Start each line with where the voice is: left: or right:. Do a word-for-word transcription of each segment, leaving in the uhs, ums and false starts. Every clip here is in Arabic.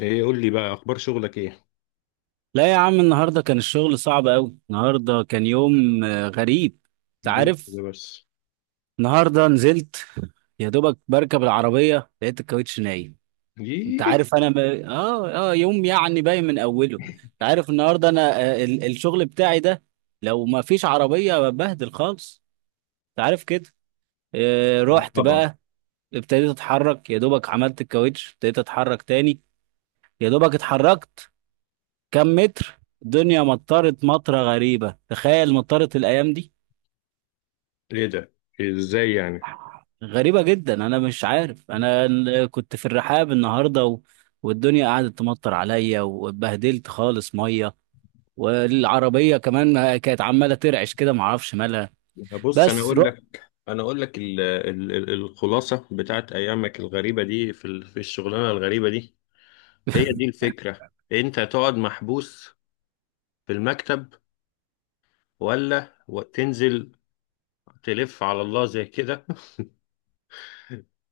left: ايه، قول لي بقى اخبار شغلك ايه؟
right: لا يا عم، النهارده كان الشغل صعب قوي. النهارده كان يوم آه، غريب. انت
left: دي
right: عارف.
left: كده بس؟
right: النهارده نزلت، يا دوبك بركب العربيه لقيت الكاوتش نايم. انت
left: دي...
right: عارف، انا ب... اه اه يوم يعني باين من اوله. انت عارف النهارده انا آه، ال... الشغل بتاعي ده لو ما فيش عربيه ببهدل خالص، انت عارف كده. آه،
left: آه،
right: رحت
left: طبعا.
right: بقى، ابتديت اتحرك. يا دوبك عملت الكاوتش، ابتديت اتحرك تاني. يا دوبك اتحركت كم متر، الدنيا مطرت مطره غريبه. تخيل، مطرت الايام دي!
left: ايه ده؟ ازاي يعني؟
right: غريبة جدا. أنا مش عارف، أنا ال- كنت في الرحاب النهاردة و... والدنيا قعدت تمطر عليا واتبهدلت خالص مية. والعربية كمان كانت عمالة ترعش كده، معرفش مالها.
left: بص، انا
right: بس
left: اقول
right: رحت
left: لك انا اقول لك ال ال ال الخلاصه بتاعت ايامك الغريبه دي في ال- في الشغلانه الغريبه دي. هي دي الفكره. انت تقعد محبوس في المكتب، ولا و- تنزل تلف على الله زي كده؟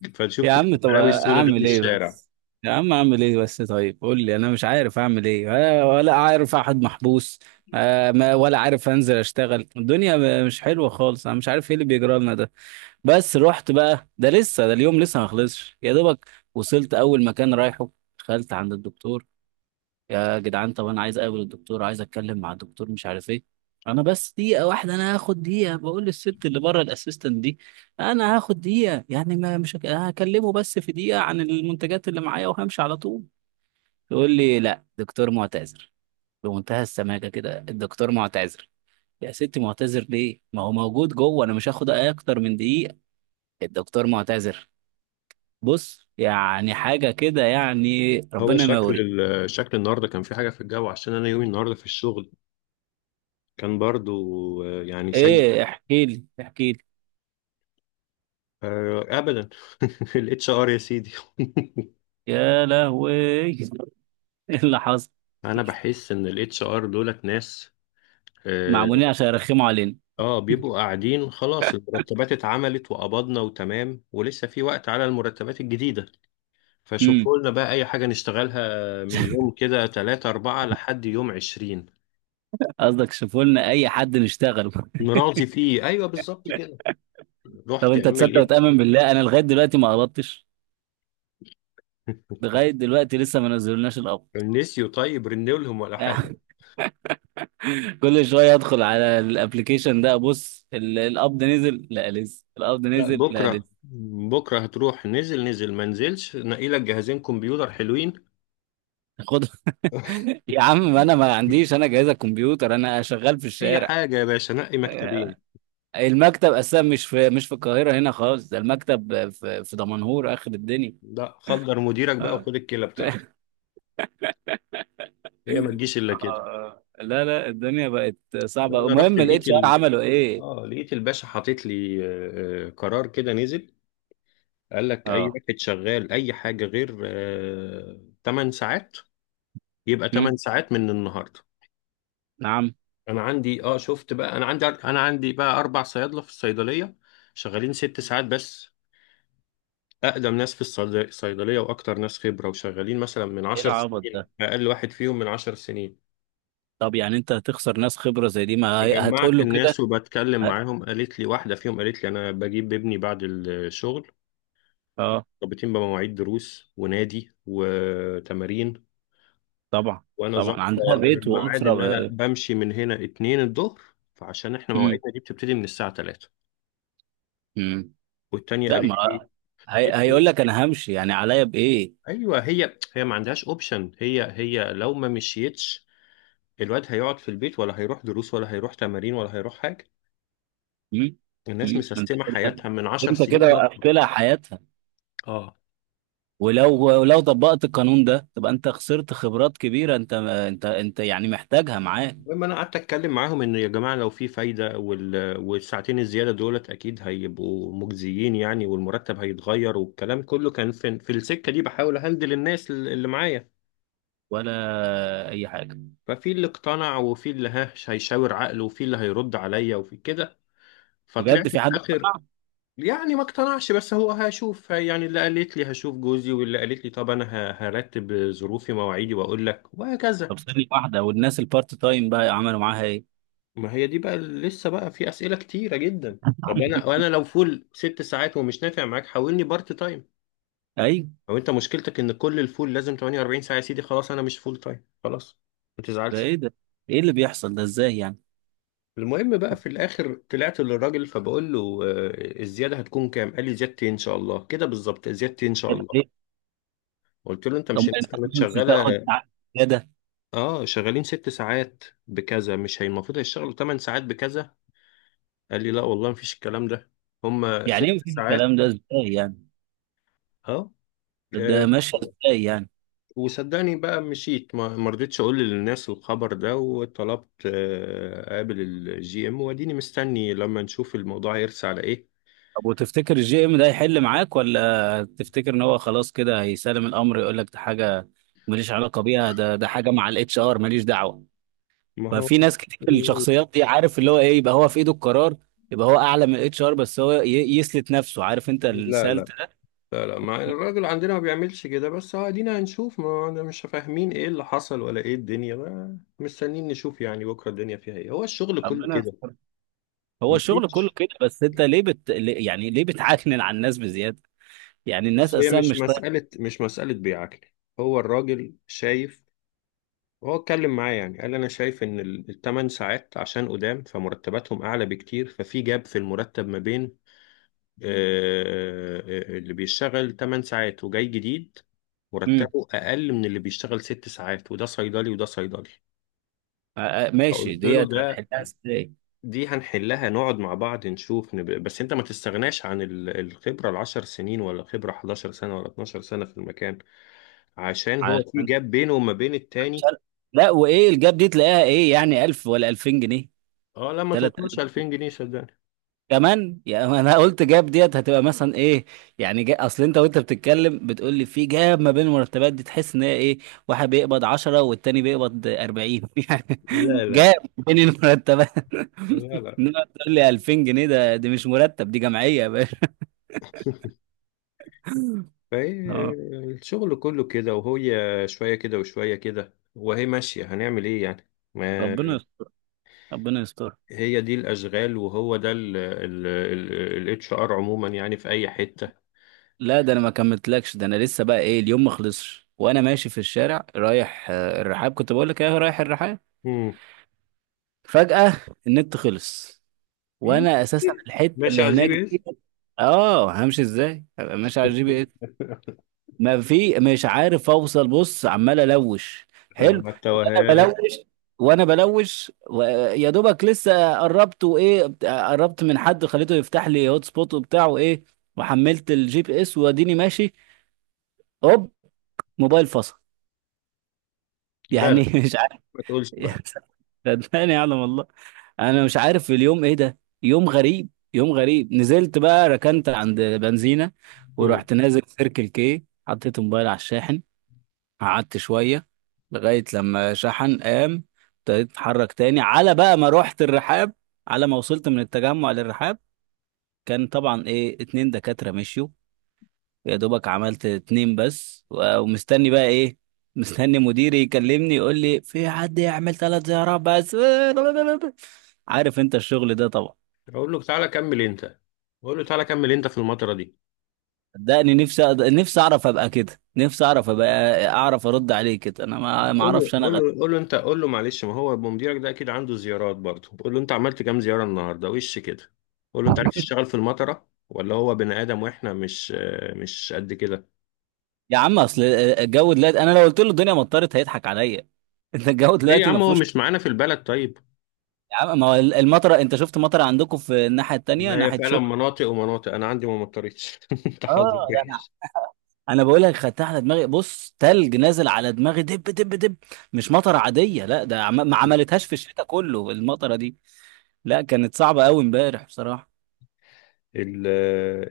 left: فتشوف
right: يا
left: كل
right: عم، طب
left: البلاوي السوداء دي في
right: أعمل إيه
left: الشارع.
right: بس؟ يا عم أعمل إيه بس؟ طيب قول لي، أنا مش عارف أعمل إيه، ولا ولا عارف أحد محبوس. آه، ما- ولا عارف أنزل أشتغل. الدنيا مش حلوة خالص، أنا مش عارف إيه اللي بيجرى لنا ده. بس رحت بقى. ده لسه، ده اليوم لسه ما خلصش. يا دوبك وصلت اول مكان رايحه، دخلت عند الدكتور. يا جدعان، طب انا عايز اقابل الدكتور، عايز اتكلم مع الدكتور، مش عارف ايه. انا بس دقيقه واحده، انا هاخد دقيقه، بقول للست اللي بره الاسيستنت دي. انا هاخد دقيقه يعني، ما مش هك- هكلمه بس في دقيقه عن المنتجات اللي معايا وهمشي على طول. يقول لي لا، دكتور معتذر. بمنتهى السماجه كده، الدكتور معتذر. يا ستي، معتذر ليه؟ ما هو موجود جوه، انا مش هاخد اكتر من دقيقه. الدكتور معتذر. بص، يعني حاجة كده، يعني
left: هو
right: ربنا ما يوري.
left: شكل ال- شكل النهارده كان في حاجه في الجو، عشان انا يومي النهارده في الشغل كان برضو آه، يعني سيء.
right: ايه، احكي لي، احكي لي.
left: آه، ابدا. الاتش ار يا سيدي.
right: يا لهوي ايه اللي حصل؟
left: انا بحس ان الاتش ار دولت ناس. اه.
right: معمولين عشان يرخموا علينا.
left: آه، بيبقوا قاعدين، خلاص المرتبات اتعملت وقبضنا وتمام، ولسه في وقت على المرتبات الجديدة.
right: امم،
left: فشوفوا لنا بقى اي حاجة نشتغلها من يوم كده تلاتة اربعة لحد يوم عشرين.
right: قصدك شوفوا لنا اي حد نشتغل
left: نراضي فيه، ايوه بالظبط كده.
right: طب
left: رحت
right: انت
left: اعمل
right: تصدق
left: ايه؟
right: وتأمن بالله، انا لغاية دلوقتي ما قبضتش. لغاية دلوقتي لسه ما نزلناش القبض
left: نسيوا؟ طيب رنوا لهم ولا حاجة.
right: كل شوية ادخل على الابليكيشن ده، ابص ال- القبض نزل؟ لا لسه. القبض
left: لا،
right: نزل؟ لا
left: بكرة
right: لسه.
left: بكرة هتروح، نزل نزل ما نزلش، نقي لك جهازين كمبيوتر حلوين.
right: خد يا عم، ما انا ما عنديش انا جهاز الكمبيوتر، انا شغال في
left: اي
right: الشارع.
left: حاجه يا باشا، نقي مكتبين.
right: المكتب اساسا مش في، مش في القاهره هنا خالص، ده المكتب في في دمنهور اخر الدنيا.
left: لا، خدر مديرك بقى
right: آه.
left: وخد الكلى بتاعته. هي ما تجيش الا كده.
right: آه. لا لا، الدنيا بقت صعبه.
left: انا رحت
right: المهم
left: لقيت
right: الاتش ار
left: ال...
right: عملوا ايه؟
left: اه، لقيت الباشا حاطط لي آه، آه، قرار كده نزل. قال لك اي
right: اه.
left: واحد شغال اي حاجه غير آه 8 ساعات، يبقى 8
right: هم؟
left: ساعات من النهارده.
right: نعم.
left: انا عندي اه شفت بقى، انا عندي انا عندي بقى اربع صيادله في الصيدليه، شغالين ست ساعات بس، اقدم ناس في الصيد- الصيدليه واكتر ناس خبره، وشغالين مثلا من
right: ايه
left: 10
right: العبط
left: سنين،
right: ده؟
left: اقل واحد فيهم من 10 سنين.
right: طب يعني انت هتخسر ناس خبره زي دي؟ ما هي- هتقول
left: فجمعت
right: له كده؟
left: الناس وبتكلم
right: ه-،
left: معاهم، قالت لي واحدة فيهم قالت لي: أنا بجيب ابني بعد الشغل،
right: اه.
left: مرتبطين بمواعيد دروس ونادي وتمارين،
right: طبعا.
left: وأنا
right: طبعا
left: ظابطة
right: عندها بيت
left: الميعاد
right: واسره.
left: إن أنا بمشي من هنا اتنين الظهر، فعشان إحنا
right: امم.
left: مواعيدنا دي بتبتدي من الساعة تلاتة.
right: امم.
left: والتانية
right: لا
left: قالت
right: ما
left: لي:
right: هي... هيقول
left: ابني.
right: لك انا همشي، يعني عليا بايه؟
left: أيوه، هي هي ما عندهاش أوبشن، هي هي لو ما مشيتش الواد هيقعد في البيت، ولا هيروح دروس ولا هيروح تمارين ولا هيروح حاجة.
right: امم.
left: الناس
right: امم. انت
left: مسيستمة
right: كده،
left: حياتها من عشر
right: انت كده
left: سنين وأكتر.
right: وقفت لها حياتها.
left: اه.
right: ولو، ولو طبقت القانون ده تبقى انت خسرت خبرات كبيره. انت انت انت يعني محتاجها معاك.
left: المهم انا قعدت اتكلم معاهم ان: يا جماعه لو في فايده، وال... والساعتين الزياده دولت اكيد هيبقوا مجزيين يعني، والمرتب هيتغير، والكلام كله كان في, في السكه دي، بحاول اهندل الناس الل- اللي معايا.
right: ولا اي حاجه.
left: ففي اللي اقتنع، وفي اللي ها هيشاور عقله، وفي اللي هيرد عليا، وفي كده. فطلعت
right: بجد،
left: في
right: في حد
left: الاخر
right: سمع؟
left: يعني ما اقتنعش، بس هو هشوف يعني. اللي قالت لي هشوف جوزي، واللي قالت لي طب انا ه- هرتب ظروفي مواعيدي واقول لك، وهكذا.
right: طب ثانيه واحده، والناس البارت تايم بقى عملوا معاها ايه؟
left: ما هي دي بقى، لسه بقى في أسئلة كتيرة جدا. طب انا، وانا لو فول ست ساعات ومش نافع معاك حولني بارت تايم.
right: ايوه.
left: او انت مشكلتك ان كل الفول لازم 48 ساعة، يا سيدي خلاص انا مش فول تايم، خلاص ما
right: ده
left: تزعلش.
right: ايه ده؟ ايه اللي بيحصل ده؟ ازاي يعني؟
left: المهم بقى في الاخر طلعت للراجل، فبقول له: آه، الزيادة هتكون كام؟ قال لي: زيادتي ان شاء الله كده بالظبط، زيادتي ان شاء
right: طب
left: الله.
right: ايه؟
left: قلت له: انت
right: طب
left: مش
right: ما
left: الناس
right: انت
left: كانت
right: مش
left: شغالة؟
right: بتاخد زياده؟
left: اه، شغالين ست ساعات بكذا، مش هي المفروض هيشتغلوا 8 ساعات بكذا؟ قال لي: لا والله مفيش الكلام ده، هما
right: يعني
left: ست
right: ايه مفيش
left: ساعات
right: الكلام ده؟ ازاي يعني؟
left: اه.
right: ده ماشي ازاي يعني؟
left: وصدقني بقى مشيت، ما ما رضيتش اقول للناس الخبر ده، وطلبت آه، اقابل الجي ام، واديني مستني لما نشوف الموضوع هيرسى على ايه.
right: طب وتفتكر الجي ام ده هيحل معاك، ولا تفتكر ان هو خلاص كده هيسلم الامر يقول لك ده حاجه ماليش علاقه بيها، ده ده حاجه مع الاتش ار ماليش دعوه؟
left: ما هو...
right: ففي ناس كتير الشخصيات دي، عارف اللي هو ايه، يبقى هو في ايده القرار، يبقى هو اعلى من الاتش ار، بس هو ي- يسلت نفسه. عارف انت
left: لا
right: السالت
left: لا
right: ده؟
left: لا لا، ما الراجل عندنا ما بيعملش كده، بس هو ادينا هنشوف، ما انا مش فاهمين ايه اللي حصل ولا ايه الدنيا، ما مستنيين نشوف يعني بكره الدنيا فيها ايه. هو الشغل كله
right: ربنا
left: كده.
right: يستر. هو الشغل كله
left: مفيش.
right: كده. بس انت ليه بت... ليه- يعني ليه بتعكنن على الناس بزياده؟ يعني الناس
left: بص، هي
right: اصلا
left: مش
right: مش طايقه.
left: مسألة، مش مسألة بيعكلي. هو الراجل شايف. هو اتكلم معايا يعني قال: انا شايف ان ال- التمن ساعات عشان قدام فمرتباتهم اعلى بكتير، ففي جاب في المرتب ما بين آه، آه، اللي بيشتغل 8 ساعات وجاي جديد،
right: امم.
left: مرتبه اقل من اللي بيشتغل 6 ساعات، وده صيدلي وده صيدلي.
right: آه، آه، ماشي،
left: فقلت له:
right: ديت
left: ده،
right: هتحلها ازاي؟
left: دي هنحلها، نقعد مع بعض نشوف نب... بس انت ما تستغناش عن ال- الخبرة العشر سنين ولا خبرة 11 سنة ولا 12 سنة في المكان، عشان هو في جاب بينه وما بين
right: مش
left: التاني.
right: عارف. لا، وايه الجاب دي تلاقيها ايه يعني؟ ألف ولا ألفين جنيه؟
left: اه، لما توصلش
right: ثلاثة آلاف
left: ألفين جنيه صدقني.
right: كمان يعني. انا قلت جاب ديت هتبقى مثلا ايه. يعني جا... اصل انت وانت بتتكلم بتقول لي في جاب ما بين المرتبات دي، تحس ان هي ايه؟ واحد بيقبض عشرة والتاني بيقبض أربعين يعني!
left: لا لا
right: جاب بين المرتبات
left: لا لا.
right: انما تقول لي ألفين جنيه ده، دي مش مرتب، دي جمعيه يا باشا.
left: فهي
right: اه.
left: الشغل كله كده، وهي شوية كده وشوية كده، وهي ماشية، هنعمل ايه يعني؟ ما
right: ربنا يستر. ربنا يستر.
left: هي دي الأشغال، وهو ده ال اتش ار عموما يعني في أي حتة.
right: لا ده انا ما كملتلكش. ده انا لسه بقى ايه، اليوم ما خلصش. وانا ماشي في الشارع رايح آه، الرحاب، كنت بقول لك ايه، رايح الرحاب.
left: مم.
right: فجأة النت خلص،
left: إيه؟
right: وانا اساسا الحتة
left: ماشي
right: اللي
left: على الجي
right: هناك
left: بي اس.
right: دي. اه همشي ازاي، هبقى ماشي على الجي بي اس. ما في، مش عارف اوصل، بص عمال الوش.
left: لا،
right: حلو.
left: ما
right: وانا
left: التوهان.
right: بلوش، وانا بلوش و- يا دوبك لسه قربت وايه، بت- قربت من حد خليته يفتح لي هوت سبوت وبتاع وايه. وحملت الجي بي اس واديني ماشي، هوب، موبايل فصل
left: لا لا،
right: يعني مش عارف،
left: ما تقولش بقى.
right: صدقني يعلم والله. انا مش عارف في اليوم ايه ده، يوم غريب، يوم غريب. نزلت بقى، ركنت عند بنزينة،
left: مم.
right: ورحت نازل سيركل كي، حطيت موبايل على الشاحن. قعدت شوية لغاية لما شحن، قام ابتديت اتحرك تاني. على بقى ما رحت الرحاب، على ما وصلت من التجمع للرحاب، كان طبعا ايه، اتنين دكاترة مشيوا. يا دوبك عملت اتنين بس، و- ومستني بقى ايه، مستني مديري يكلمني يقول لي في حد يعمل ثلاث زيارات بس عارف انت الشغل ده طبعا.
left: أقول له: تعالى كمل أنت. أقول له: تعالى كمل أنت في المطرة دي.
right: صدقني نفسي أد- نفسي اعرف ابقى كده، نفسي اعرف ابقى اعرف ارد عليه كده. انا ما ما
left: قول له،
right: اعرفش انا
left: قول
right: غير.
left: له، قول له انت، قول له: معلش ما هو مديرك ده اكيد عنده زيارات برضه، قول له: انت عملت كام زياره النهارده وش كده؟ قول له: انت عرفت تشتغل في المطره ولا هو بني ادم واحنا مش آه، مش قد كده؟
right: يا عم، اصل الجو دلوقتي، انا لو قلت له الدنيا مطرت هيضحك عليا انت الجو
left: ليه يا
right: دلوقتي ما
left: عم، هو
right: فيهوش.
left: مش معانا في البلد طيب؟
right: يا عم، ما هو المطره، انت شفت مطره عندكم في الناحيه التانيه
left: ما هي
right: ناحيه
left: فعلا
right: شبرا؟
left: مناطق ومناطق، انا عندي ما مطرتش. انت حظك
right: اه ده
left: وحش.
right: انا بقول لك، خدتها على دماغي. بص، تلج نازل على دماغي، دب دب دب. مش مطره عاديه لا. ده عم... ما عملتهاش في الشتاء كله المطره دي، لا كانت صعبه قوي امبارح بصراحه.
left: ال-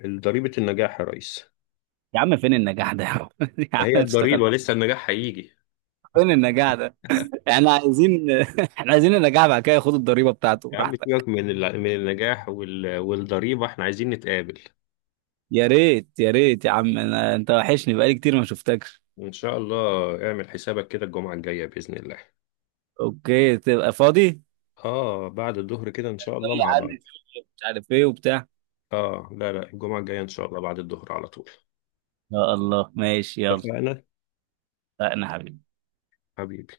left: ال- ضريبه النجاح يا ريس.
right: يا عم، فين النجاح ده يا عم؟ يا
left: ما
right: عم
left: هي
right: اشتغل.
left: الضريبه، لسه النجاح هيجي.
right: فين النجاح ده؟ احنا عايزين احنا عايزين النجاح، بعد كده ياخد الضريبه بتاعته
left: يا عم
right: راحتك.
left: سيبك من ال- من النجاح وال- والضريبه، احنا عايزين نتقابل.
right: يا ريت، يا ريت يا عم. أنا... انت وحشني بقالي كتير ما شفتكش.
left: إن شاء الله اعمل حسابك كده الجمعة الجاية بإذن الله.
right: اوكي، تبقى فاضي؟ ايه،
left: آه، بعد الظهر كده إن شاء الله مع
right: عندي
left: بعض.
right: شغل، مش عارف ايه وبتاع.
left: آه لا لا، الجمعة الجاية إن شاء الله بعد الظهر على طول.
right: يا الله ماشي، يلا.
left: اتفقنا
right: اتفقنا حبيبي.
left: حبيبي.